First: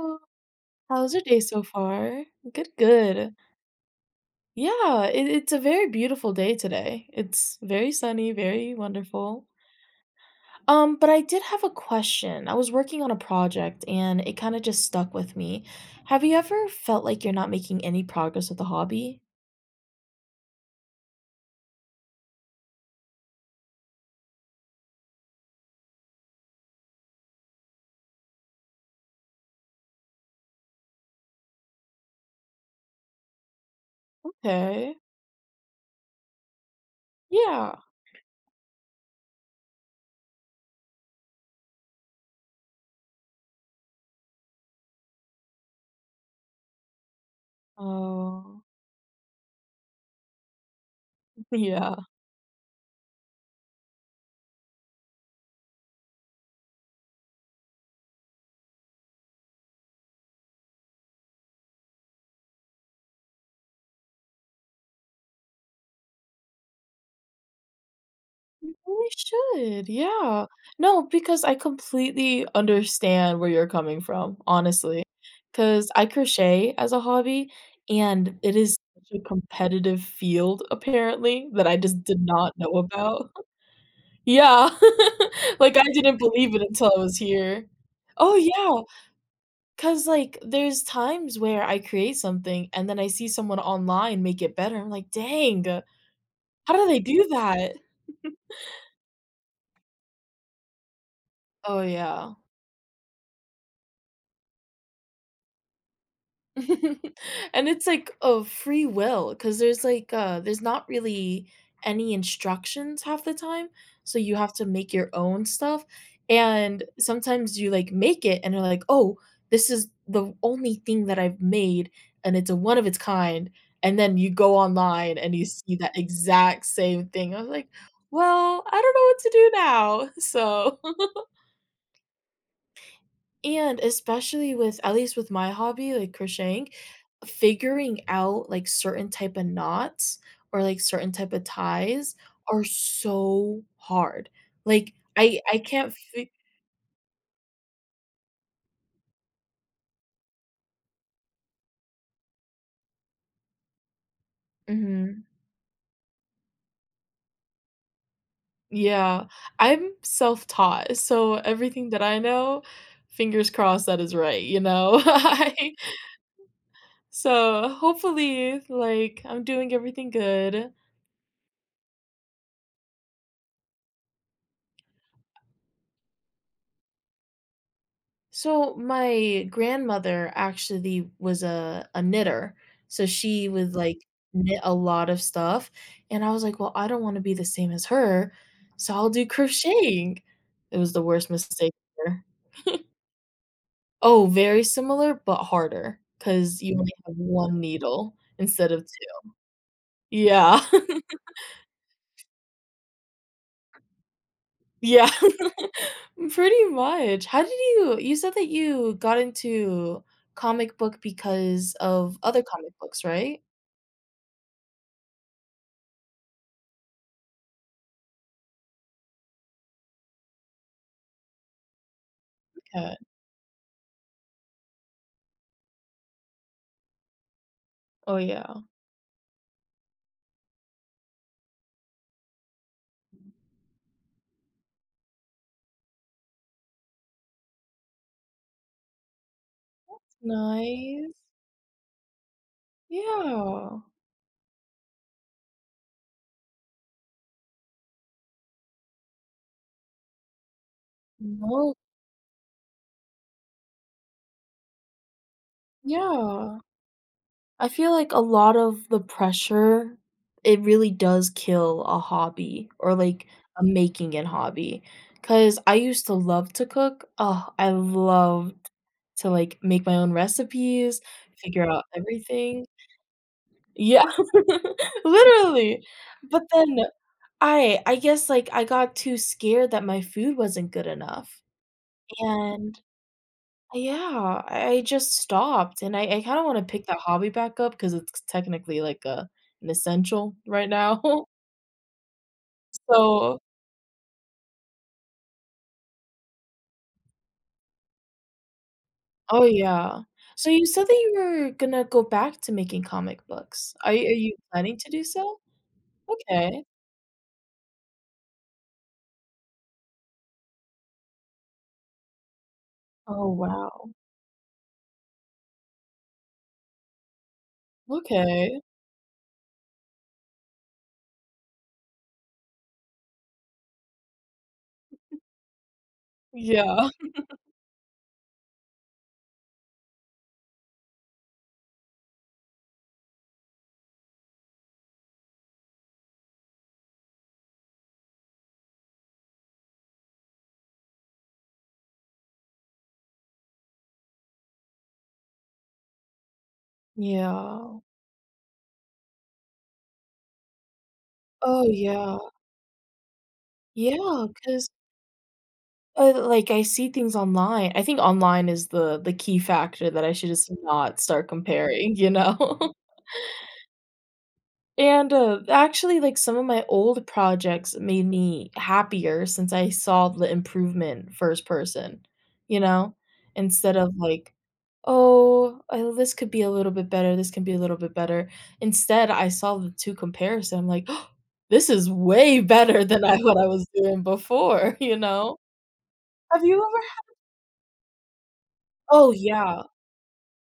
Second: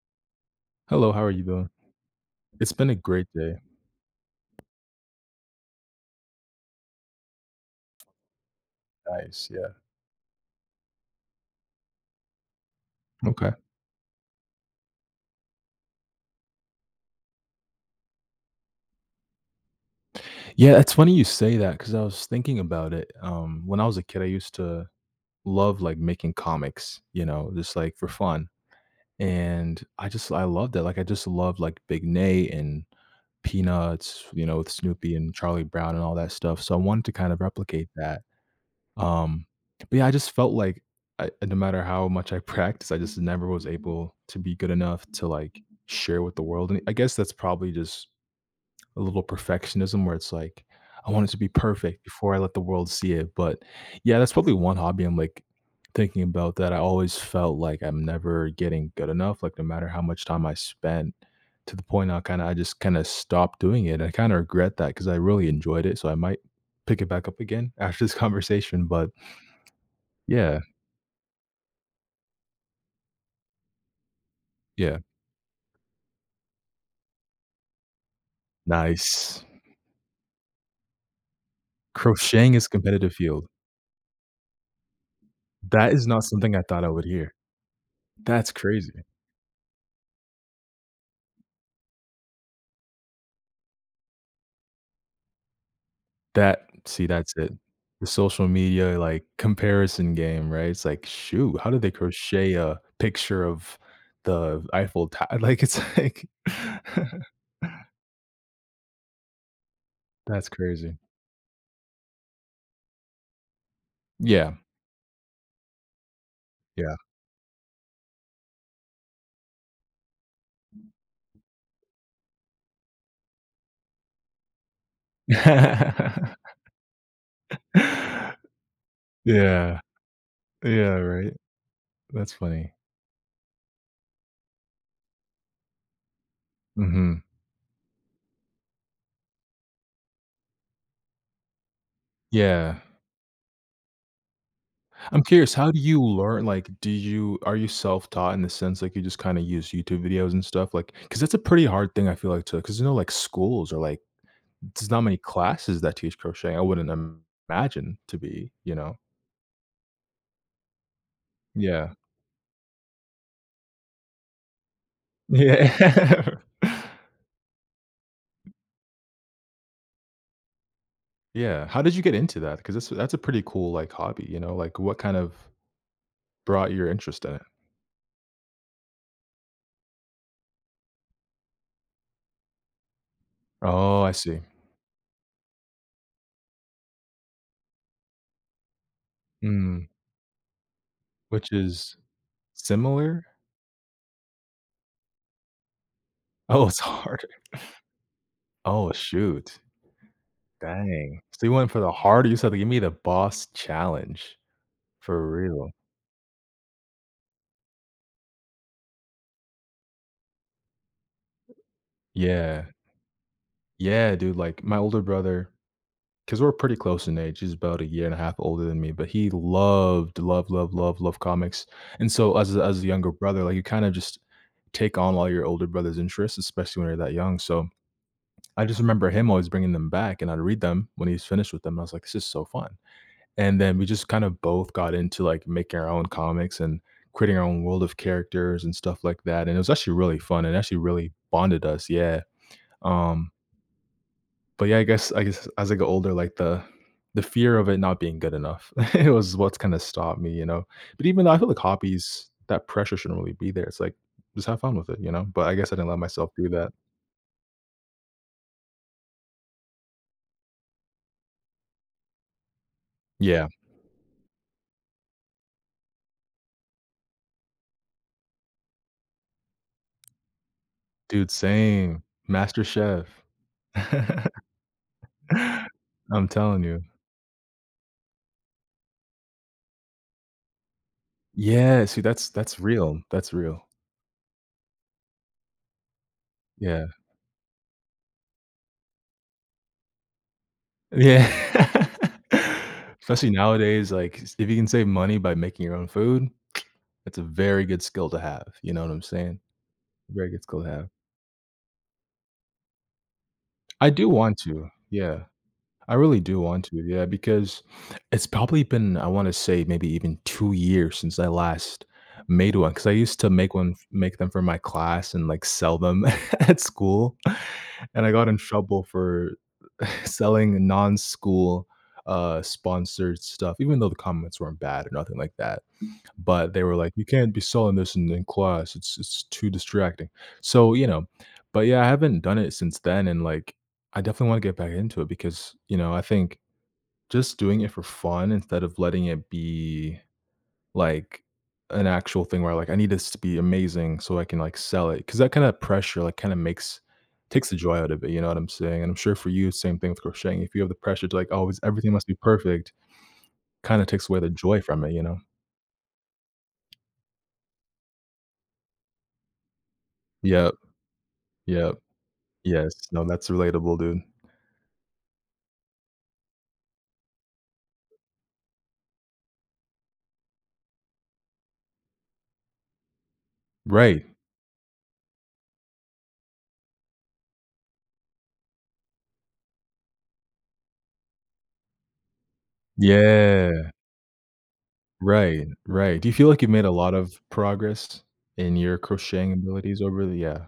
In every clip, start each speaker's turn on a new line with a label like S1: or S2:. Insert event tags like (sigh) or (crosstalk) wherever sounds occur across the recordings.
S1: (unintelligible)
S2: Hello,
S1: How's your
S2: how are
S1: day
S2: you
S1: so
S2: doing?
S1: far? Good,
S2: It's been a great
S1: good.
S2: day.
S1: Yeah. It it's a very beautiful day today. It's very sunny, very wonderful.
S2: Nice, yeah.
S1: Um, but I did have a question. I was working on a
S2: Okay.
S1: project, and it kinda just stuck with me. Have you ever felt like you're not making any progress with a hobby?
S2: Yeah, it's funny you say that, 'cause I was thinking about it, um, when I was a kid I used to love, like, making comics, you know, just, like, for fun and I just I loved it, like, I just loved, like, Big Nate and Peanuts, you know, with
S1: Okay.
S2: Snoopy and Charlie Brown and all that stuff, so I wanted to kind of
S1: Yeah.
S2: replicate that, um but, yeah, I just felt I no matter how much I practice, I just never was able to be good enough to, like, share with the world and I guess that's probably just
S1: Oh.
S2: a little perfectionism where it's like, I want it to be
S1: Yeah.
S2: perfect before I let the world see it, but yeah, that's probably one hobby I'm, like, thinking about that I always felt like I'm never getting good enough, like, no matter how much time I spent to the point I kinda I just kinda stopped doing it, I kinda regret that 'cause I really enjoyed it, so I might pick it back up again after this conversation,
S1: You
S2: but
S1: should, yeah.
S2: Yeah.
S1: No, because I completely understand where you're coming from,
S2: Yeah.
S1: honestly. 'Cause I crochet as a hobby, and it is such a
S2: Nice.
S1: competitive field apparently that I just did
S2: Crocheting
S1: not
S2: is
S1: know
S2: competitive
S1: about. (giggles)
S2: field.
S1: Yeah. (giggles) Like, I
S2: That is
S1: didn't
S2: not something
S1: believe it
S2: I thought I
S1: until I
S2: would
S1: was
S2: hear.
S1: here Oh,
S2: That's
S1: yeah.
S2: crazy.
S1: 'Cause, like, there's times where I create something, and then I see someone online make it better, I'm like, "Dang,
S2: That
S1: how do they
S2: see,
S1: do
S2: that's it.
S1: that?"
S2: The social
S1: (giggles)
S2: media, like, comparison game, right, it's like, "Shoot, how
S1: Oh,
S2: did they
S1: yeah.
S2: crochet a picture of the Eiffel to “like, it's like
S1: (giggles) And it's
S2: (chuckles)
S1: like, of free will, 'cause there's like, uh,
S2: That's
S1: there's not
S2: crazy.
S1: really any instructions half the time, so you
S2: Yeah.
S1: have to make your own stuff, and
S2: Yeah.
S1: sometimes you like make it and you're like, "Oh, this is the only thing that I've made, and it's a one of its kind," and then you go online and you see that exact same thing, I was like,
S2: (chuckles)
S1: "Well, I don't know what to do
S2: Yeah. Yeah,
S1: now,” so
S2: right.
S1: (giggles)
S2: That's funny.
S1: And especially with, at least with my hobby, like crocheting
S2: Mhm.
S1: figuring out, like, certain type a knots or, like, certain type a ties are
S2: Yeah.
S1: so hard, like,
S2: I'm
S1: I
S2: curious,
S1: I
S2: how do
S1: can't
S2: you
S1: fi
S2: learn like, do you are you self-taught, in the sense, like, you just, kinda, use YouTube videos and stuff, like 'cause it's a pretty hard thing, I feel, like to 'cause, you know, like, schools are, like there's not many
S1: Mhm.
S2: classes that teach crochet I wouldn't imagine to be, you know?
S1: Yeah. I'm self-taught, so everything
S2: Yeah.
S1: that I know fingers crossed that it's right, you know? I
S2: Yeah, r
S1: so, hopefully, like, I'm doing everything good.
S2: Yeah, how did you get into that, 'cause this that's a pretty cool, like, hobby, you know like, what, kind of, brought your interest in it?
S1: So, my grandmother actually was a a knitter, so she would, like,
S2: Oh, I see.
S1: knit a lot of stuff, and I was like, "Well, I don't wanna be the same as her, so I'll do
S2: Mm.
S1: crocheting." It was the worst
S2: Which
S1: mistake
S2: is,
S1: ever. (chuckles)
S2: similar?
S1: Oh, very similar, but harder, 'cause
S2: Oh,
S1: you
S2: it's
S1: only have
S2: harder.
S1: 1 needle instead of
S2: Oh,
S1: 2.
S2: shoot
S1: Yeah.
S2: Dang, so, you went for the
S1: (chuckles)
S2: harder. You said to, "Give me the boss challenge,"
S1: Yeah.
S2: for real.
S1: (laughs) Pretty much. How did you You said that you got into comic book because of other
S2: Yeah.
S1: comic books, right?
S2: Yeah, dude, like, my older brother 'cause we're pretty close in age. He's about a year and a half older than me. But he loved, loved, loved, loved, loved comics. And so as a as a
S1: M'kay.
S2: younger brother, like, you kind of just take on all your older brother's interests. Especially when you're that young. So,
S1: Oh, yeah.
S2: I just remember him always bringing them back, and I'd read them when he's finished with them. I was like, "This is so fun." And then we just kinda both got into, like, making our own comics and creating our own world of characters and stuff like that, and it was actually really fun, and actually really
S1: Nice.
S2: bonded us. Yeah. Um
S1: Yeah.
S2: But, yeah, I guess I guess as I get older, like, the the fear of it not being good enough. (chuckles) It was what's gonna stop me, you know? But even though I feel the
S1: No.
S2: copies, that pressure shouldn't really be there. It's like, "Just have fun with it," you know, but I guess I didn't let myself do
S1: Yeah.
S2: that.
S1: I feel like a lot of the pressure, it really does kill a hobby or like
S2: Yeah.
S1: a making-it hobby. 'Cause I used to love to cook. Ah, I loved to, like, make my own recipes,
S2: Dude,
S1: figure out
S2: same.
S1: everything.
S2: MasterChef.
S1: Yeah,
S2: (laughs)
S1: (giggles) literally.
S2: I'm
S1: But
S2: telling
S1: then,
S2: you.
S1: I I guess, like, I got too scared that my food wasn't good enough
S2: Yeah, see, that's that's
S1: and,
S2: real, that's real.
S1: yeah, I I just stopped, and I I kind of want to pick
S2: Yeah.
S1: that hobby back up 'cause it's c technically like a an essential right now.
S2: Yeah,
S1: S
S2: especially
S1: so
S2: nowadays, like, cause if you can save money by making your own food, (tsk) that's a very good skill to have, you know what I'm saying?
S1: Oh, yeah,
S2: Very good
S1: so
S2: skill
S1: you
S2: to
S1: said
S2: have.
S1: that you were gonna go back to making comic books,
S2: I
S1: are y are
S2: do
S1: you
S2: want to,
S1: planning to do
S2: yeah,
S1: so?
S2: I really do
S1: Okay.
S2: want to, yeah, because, it's probably been, I wanna say, maybe even 2 years since I last made one, 'cause I used
S1: Oh,
S2: to make one f
S1: wow.
S2: make them for my class and, like, sell them (chuckles) at school. And I got in
S1: Okay.
S2: trouble for (chuckles) selling non-school, uh, sponsored stuff, even though the comments weren't bad or nothing like that. But they were
S1: Yeah.
S2: like, "You can't
S1: (chuckles)
S2: be selling this in in class. It's-it's too distracting." So, you know? But, yeah, I haven't done it since then, and, like, I definitely wanna get back into it because, you know, I think just doing it for fun instead of letting it be, like, an actual thing where, like, "I need this to be amazing so I can, like, sell it." 'Cause that kind of pressure, like, kinda makes takes the joy
S1: Yeah.
S2: out of it, you know what I'm saying? And I'm sure for you, same thing with crocheting. If you have the pressure to, like, always
S1: Oh,
S2: everything must be
S1: yeah.
S2: perfect, kinda takes away
S1: Yeah,
S2: the joy
S1: 'cause
S2: from it, you know?
S1: uh, like, I see things online I think online is the the key factor that I should just
S2: Yep,
S1: not start
S2: yep,
S1: comparing, you
S2: yes,
S1: know?
S2: no, that's relatable, dude.
S1: And, uh, actually, like, some of my old projects made me happier since I saw the improvement first person, you know? Instead of
S2: Right.
S1: like, "Oh, uh, this could be a little bit better, this can be a little bit better." Instead, I saw the two comparison like, (gasps) "This is way better than I thought I was
S2: Yeah.
S1: doing before." (chuckles) You know?
S2: Right, right. Do you feel like
S1: Have
S2: you've
S1: you
S2: made a
S1: ever
S2: lot
S1: had
S2: of progress in your
S1: Oh
S2: crocheting
S1: yeah.
S2: abilities over the, uh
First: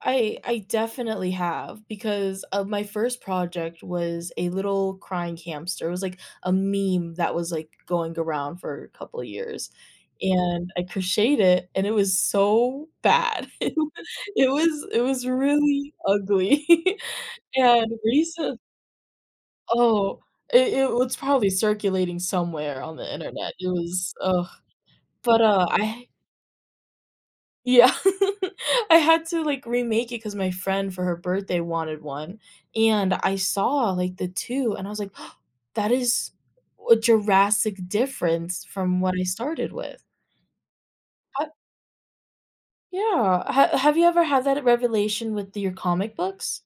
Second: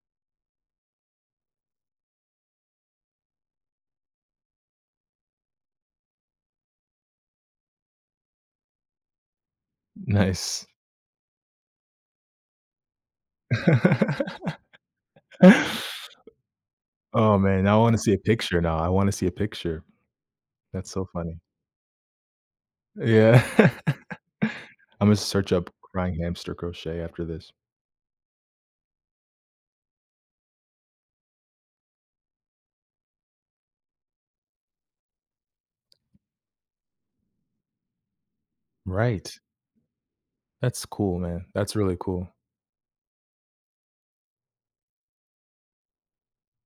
S1: I I definitely have because of my first project was a little crying hamster, it was like a meme that was, like, going around for a couple of years
S2: Nice.
S1: and I crocheted it and it was so bad, (chuckles) it was it
S2: (laughs)
S1: was really ugly. (laughs)
S2: Oh, man. I
S1: And
S2: wanna see a
S1: recent
S2: picture now. I wanna see a picture.
S1: Oh, i it
S2: That's
S1: well,
S2: so
S1: it's
S2: funny.
S1: probably circulating somewhere on the
S2: Yeah.
S1: internet, it was, ugh,
S2: (laughs) Imma
S1: but,
S2: search
S1: uh,
S2: up
S1: I
S2: "Crying hamster crochet," after this.
S1: Yeah, (laughs) I had to, like, remake it 'cause my friend for her birthday wanted one. And I saw, like, the two, and I was like, (gasps) "That is a drastic difference from what I
S2: Right.
S1: started with."
S2: That's cool, man.
S1: Up
S2: That's really cool.
S1: Yeah, h have you ever had that revelation with your comic books?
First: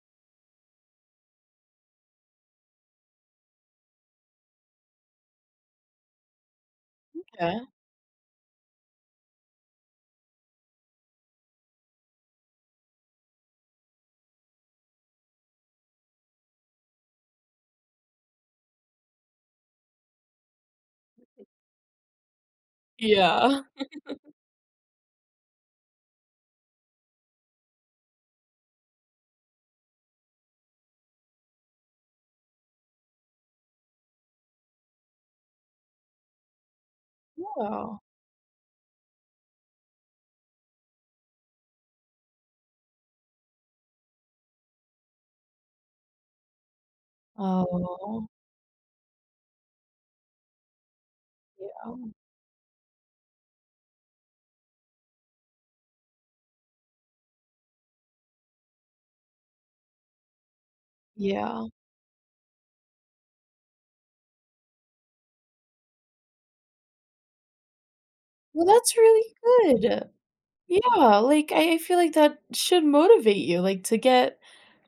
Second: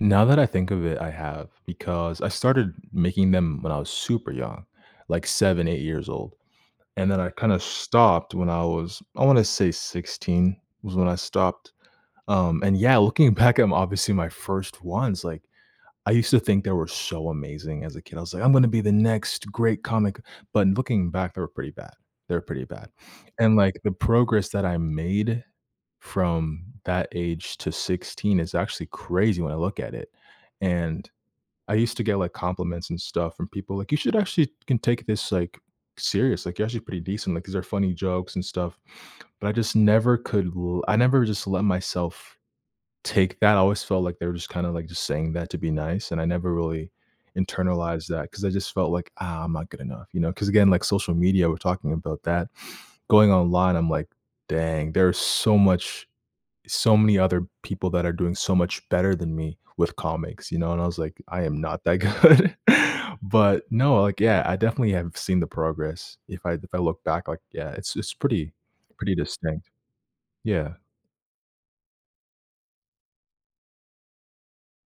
S2: Now that I think of it, I have, because I started making them when I was super young, like, 7, 8 years old, and then I kinda
S1: M'kay.
S2: stopped when I was, I wanna say 16, was when I stopped. Um, and, yeah, looking back, I'm obviously my first ones, like, I used to think they were so amazing as a kid, I was like, "I'm gonna be the next great comic," but looking back, they were pretty bad, they were pretty bad, and,
S1: Yeah.
S2: like, the
S1: (chuckles)
S2: progress that I made from that age to 16 is actually crazy when I look at it. And, I used to get, like, compliments and stuff from people, like, "You should actually can take this, like, serious, like, you're actually pretty decent, like, these are funny
S1: Yeah.
S2: jokes and stuff," but I just never could l I never just let myself take that, I always felt like they were just kinda, like, just saying that to be nice, and I never really internalized
S1: Oh.
S2: that 'cause I just felt like, "Ah, I'm not good enough," you know? 'Cause, again, like social media, we're talking
S1: Yeah.
S2: about that, going online, I'm like, "Dang there's so much so many other people that are doing so much better than me with comics," you know, and I was like, "I am
S1: Yeah.
S2: not that good," but no, like, yeah. I definitely have seen the progress. If I if I look back, like, yeah, it's it's pretty
S1: Well, that's
S2: pretty
S1: really
S2: distinct,
S1: good.
S2: yeah.
S1: Yeah, like, I I feel like that should motivate you, like, to get,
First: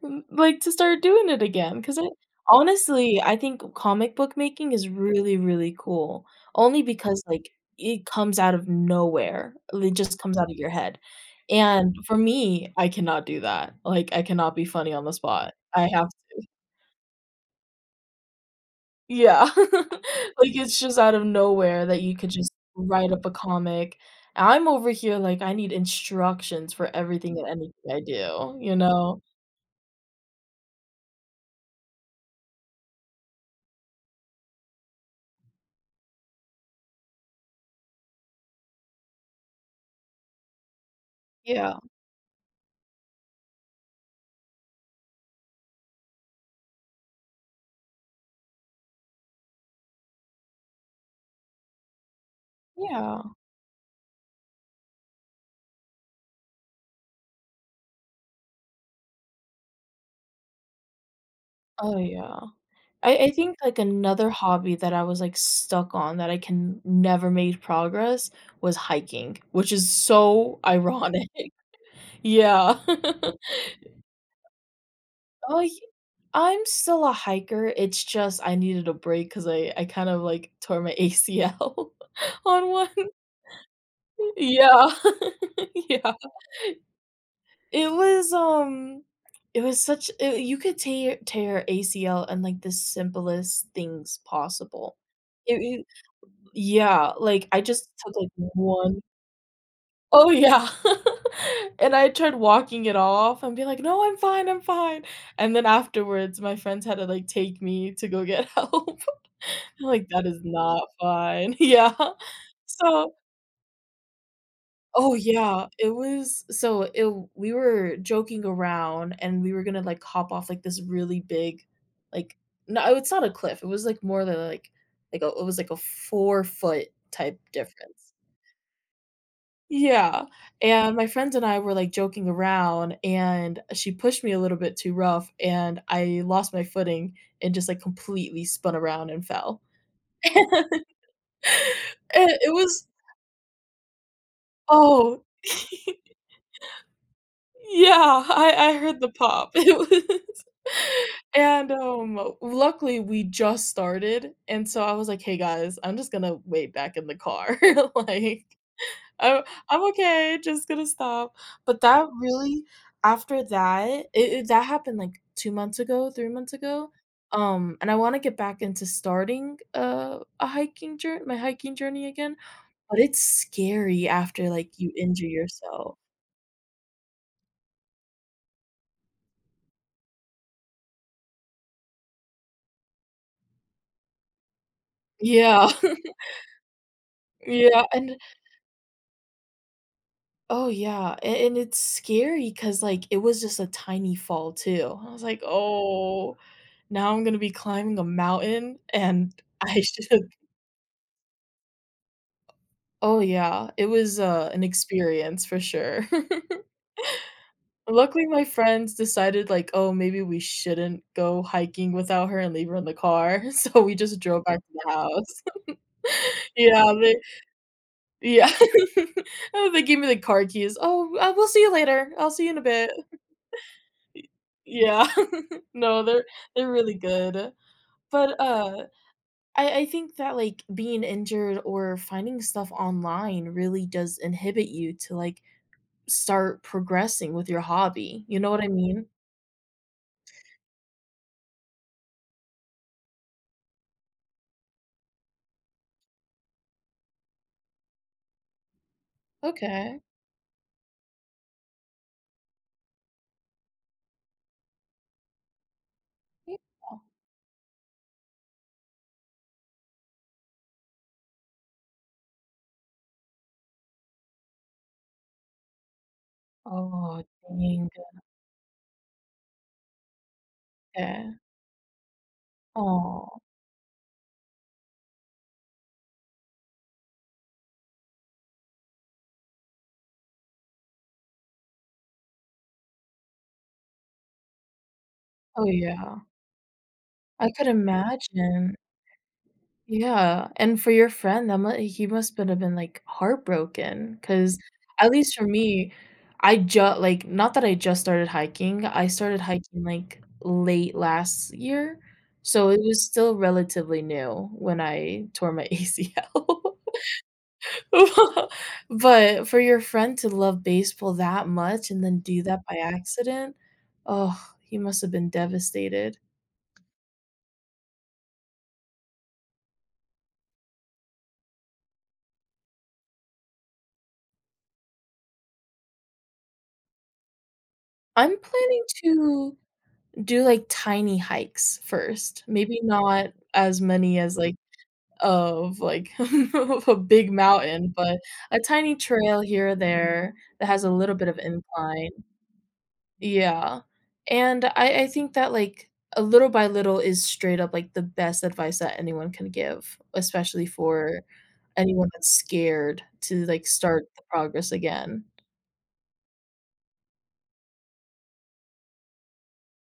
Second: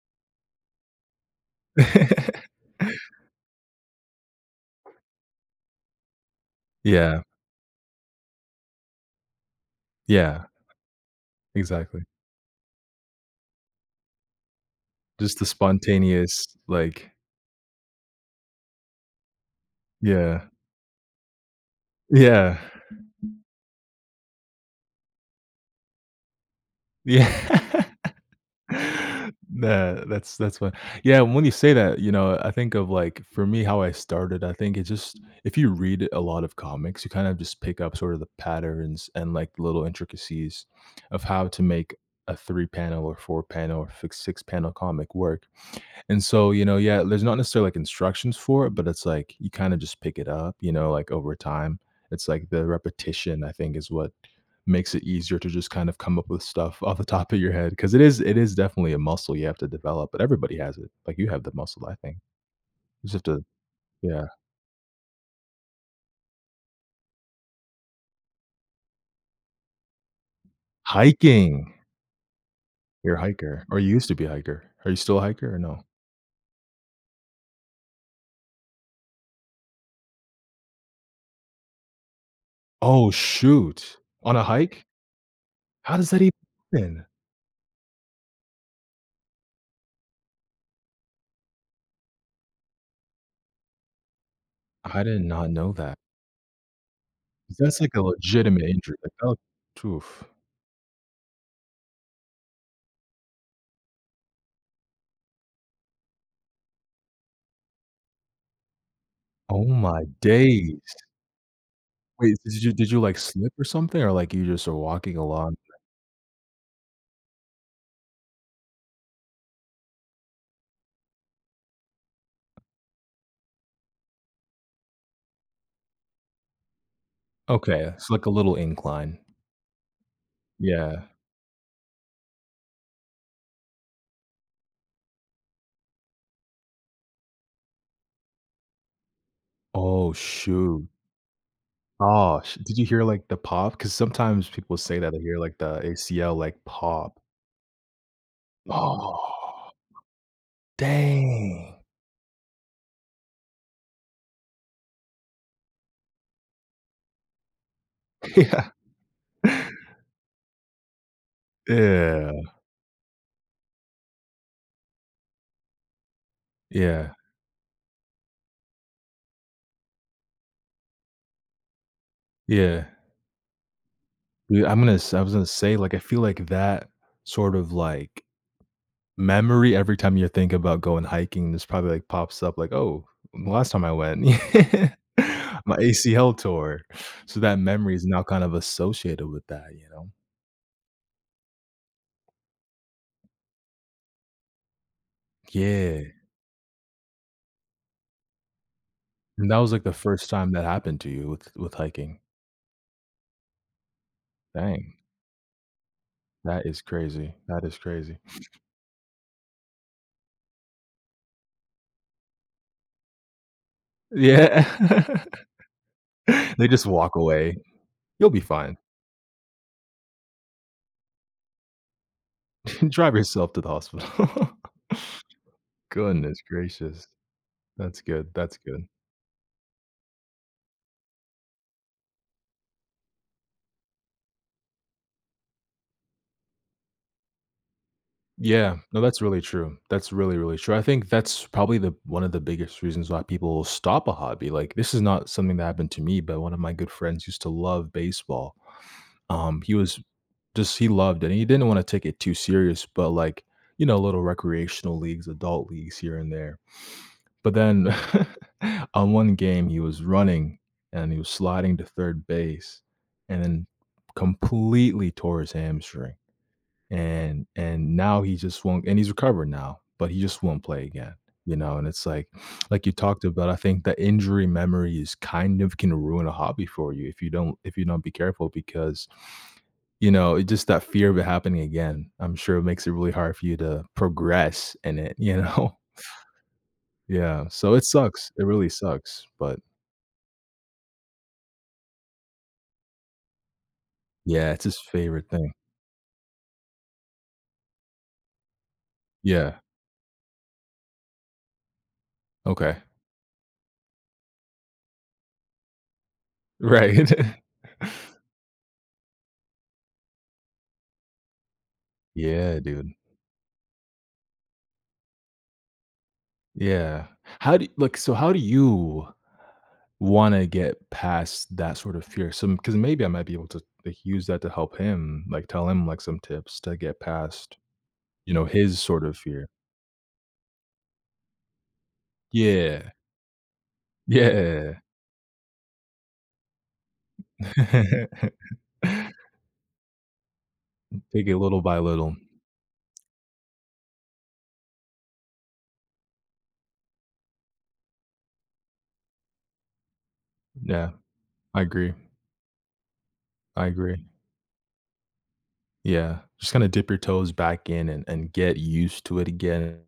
S1: m like, to start doing it again, 'cause I honestly,
S2: (laughs)
S1: I think comic book making is really, really cool only
S2: Yeah.
S1: because, like, it comes out of nowhere, it just comes
S2: Yeah.
S1: out of your head, and,
S2: Exactly.
S1: for me, I cannot do that, like, I cannot be funny on the
S2: Just the
S1: spot. I have to
S2: spontaneous, like
S1: Yeah, (laughs)
S2: Yeah.
S1: like, it's just out of nowhere that you could just
S2: Yeah.
S1: write up a comic, and I'm over here, like, "I need instructions for
S2: Yeah.
S1: everything and anything that I do," you know?
S2: Tha that's that's what. Yeah. When you say that, you know, I think of, like, for me, how I started, I think it just if you read a lot of comics, you kind of just pick up sort of the patterns and, like, little intricacies of how to
S1: Yeah.
S2: make a 3 panel, or 4 pane,l or f 6 panel comic work. And so, you know, yeah, there's not necessarily, like, instructions for it, but it's like, you kinda just pick it up, you know, like, over time. It's like the
S1: Yeah.
S2: repetition, I think, is what makes it easier to just kind of come up with stuff off the top of your head 'cause it is it is definitely a muscle you have to develop, but everybody has it. Like, you have the muscle, I
S1: Oh
S2: think.
S1: yeah.
S2: You just
S1: I
S2: have
S1: I
S2: to
S1: think like
S2: Yeah.
S1: another hobby that I was like stuck on that I can n never made progress was hiking, which is so ironic.
S2: Hiking.
S1: Yeah.
S2: You're a hiker or you
S1: (chuckles)
S2: used to be a hiker. Are you still a hiker or
S1: Oh, y
S2: no?
S1: I'm still a hiker, it's just I needed a break 'cause I I kind of, like, tore my ACL on one,
S2: Oh, shoot. On a hike?
S1: yeah,
S2: How does
S1: yeah.
S2: that even?
S1: It was, um it was such a a you could tear tare ACL and like the simplest things possible.
S2: I did not
S1: You
S2: know
S1: you
S2: that.
S1: yeah. Like, I
S2: That's
S1: just
S2: like a
S1: took, like,
S2: legitimate injury.
S1: one
S2: Like, oh t oof.
S1: Oh, yeah. (chuckles) And I tried walking it off and be like, "No, I'm fine. I'm fine." And then afterwards, my friends had to like, take me to go get help.
S2: Oh my
S1: Like, "That is
S2: days.
S1: not fine." Yeah.
S2: Wait. Did you did you,
S1: So.
S2: like, slip or something or, like, you just are
S1: Oh
S2: walking along?
S1: yeah, it was so i we were joking around and we were gonna like hop off like, this really big, like no, it's not a cliff. It was like more than like like, it was like a 4' type
S2: Okay. It's
S1: difference.
S2: like a little incline.
S1: Yeah. And
S2: Yeah.
S1: my friends and I were, like, joking around, and she pushed me a little bit too rough, and I lost my footing and just, like, completely spun around and fell.
S2: Oh,
S1: (laughs)
S2: shoot.
S1: It
S2: Ah,
S1: it
S2: sh did you
S1: was
S2: hear, like, the pop? 'Cause sometimes people say that they
S1: Oh.
S2: hear, like, the
S1: (gasps)
S2: ACL, like, pop.
S1: Yeah, I I heard the pop.
S2: Ah.
S1: It was and,
S2: Dang.
S1: um, luckily we just started, and so I was like, "Hey guys, I'm just gonna wait back in the car," (chuckles) like "I I'm
S2: (laughs)
S1: okay, just gonna stop." But that
S2: Yeah.
S1: really, after that, i it that happened like 2 months ago, 3 months ago.
S2: Yeah.
S1: Um, and I wanna get back into starting, uh, a hiking jour my hiking journey again,
S2: Yeah.
S1: but it's scary after,
S2: Yeah,
S1: like,
S2: I'm
S1: you
S2: gonna s I
S1: injure
S2: was gonna say, like,
S1: yourself.
S2: I feel like that sort of, like, memory every time you think about going hiking, this probably, like, pops up like, "Oh, last time I went, (laughs)
S1: Yeah.
S2: my ACL tore,"
S1: (chuckles)
S2: so that
S1: Yeah,
S2: memory is
S1: and
S2: now kind of associated with that, you know?
S1: Oh, yeah, a and it's scary 'cause, like, it was just a tiny fall too. I was like,
S2: Yeah.
S1: "Oh, now I'm gonna be climbing a mountain and
S2: And that was,
S1: I
S2: like, the
S1: should"
S2: first time that happened to you with with hiking.
S1: Oh, yeah, it was, uh, an
S2: Dang.
S1: experience for sure.
S2: That is crazy. That
S1: (giggles)
S2: is crazy.
S1: Luckily, my friends decided, like, "Oh, maybe we shouldn't go hiking without her and leave her in the car." So we just drove back
S2: Yeah.
S1: to the house.
S2: (chuckles)
S1: (giggles)
S2: They just
S1: Yeah, they
S2: walk away, "You'll be
S1: Yeah,
S2: fine."
S1: (giggles) oh, they gave me the car keys, "Oh oh we'll see you later, I'll see you in a bit."
S2: (chuckles) Drive yourself to the
S1: (chuckles) Y
S2: hospital.
S1: yeah. (giggles) No, they're
S2: Goodness
S1: they're really
S2: gracious.
S1: good.
S2: That's good,
S1: But,
S2: that's
S1: uh,
S2: good.
S1: I I think that, like, being injured or finding stuff online really does inhibit you to, like, start progressing with your hobby, you know what I
S2: Yeah, no,
S1: mean?
S2: that's really true, that's really, really true, I think that's probably the one of the biggest reasons why people stop a hobby, like, this is not something that happened to me, but 1 of my good friends used to love baseball. Um, he was
S1: Okay.
S2: just he loved it, and he didn't wanna take it too serious, but, like, you know, little recreational leagues, adult leagues here and there.
S1: Yeah.
S2: But then (chuckles) on 1 game, he was running, and he was sliding to third base and then completely tore his hamstring.
S1: Oh,
S2: And
S1: dang.
S2: and now he just won't and he's recovered now, but he just won't play again,
S1: Yeah.
S2: you know, and it's like like you talked
S1: Aw.
S2: about, I think the injury memories kind of can ruin a hobby for you if you don't if you don't be careful because, you know, it just that fear of it happening again, I'm sure it makes it really hard for you to progress in it, you
S1: Oh,
S2: know?
S1: yeah.
S2: Yeah,
S1: I could
S2: so it sucks, it really
S1: imagine.
S2: sucks. But
S1: Yeah, and for your friend, that m he must been a been, like, heartbroken
S2: Yeah,
S1: 'cause
S2: it's his
S1: at
S2: favorite
S1: least for
S2: thing.
S1: me, I ju like, not that I just started hiking, I started
S2: Yeah.
S1: hiking like, late last year, so
S2: Okay.
S1: it was still relatively new when I tore my ACL.
S2: Right.
S1: Well, but for your friend to love baseball that much and then do that
S2: Yeah,
S1: by
S2: dude.
S1: accident, oh, he must have been devastated.
S2: Yeah. How do y look. So how do you wanna get past that sort of fear? Some 'cause maybe I might be able to, like, use that to help him, like, tell him, like, some tips to get past, you
S1: I'm
S2: know, his
S1: planning
S2: sort of fear.
S1: to do like tiny hikes first. Maybe
S2: Yeah.
S1: not as many as like,
S2: Yeah.
S1: of like (chuckles) of a big mountain, but a
S2: (laughs)
S1: tiny trail here or there that has a
S2: M
S1: little
S2: take
S1: bit
S2: it
S1: of
S2: little by
S1: incline.
S2: little.
S1: Yeah. And I I think that like a little by little is straight up like the best advice that anyone can give, especially
S2: Yeah.
S1: for
S2: I agree.
S1: anyone that's scared to like
S2: I
S1: start
S2: agree.
S1: the progress again.
S2: Yeah. Just kinda dip your toes back in and-and get used to it again.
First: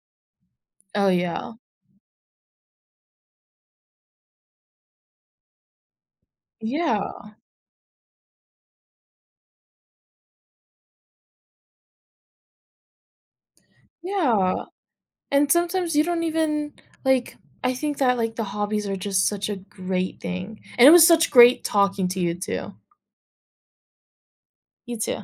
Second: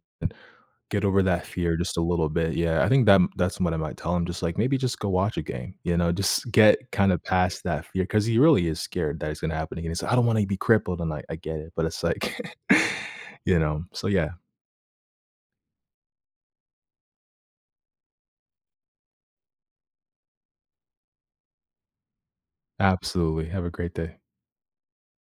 S2: Get
S1: Oh,
S2: over that
S1: yeah.
S2: fear just a little bit. Yeah. I think that-that's what I might tell him. Just like, "Maybe just go watch a game." You know? "Just get
S1: Yeah.
S2: kind of past that fear." 'Cause he really is scared that it's gonna happen again. Said, "I don't wanna be crippled." And I I get it. But it's like (chuckles) you know? So yeah.
S1: Yeah. And sometimes you don't even like, I think that, like, the hobbies are just such a great thing. And it was such great talking to you too.
S2: Absolutely. Have a great day.
S1: You too.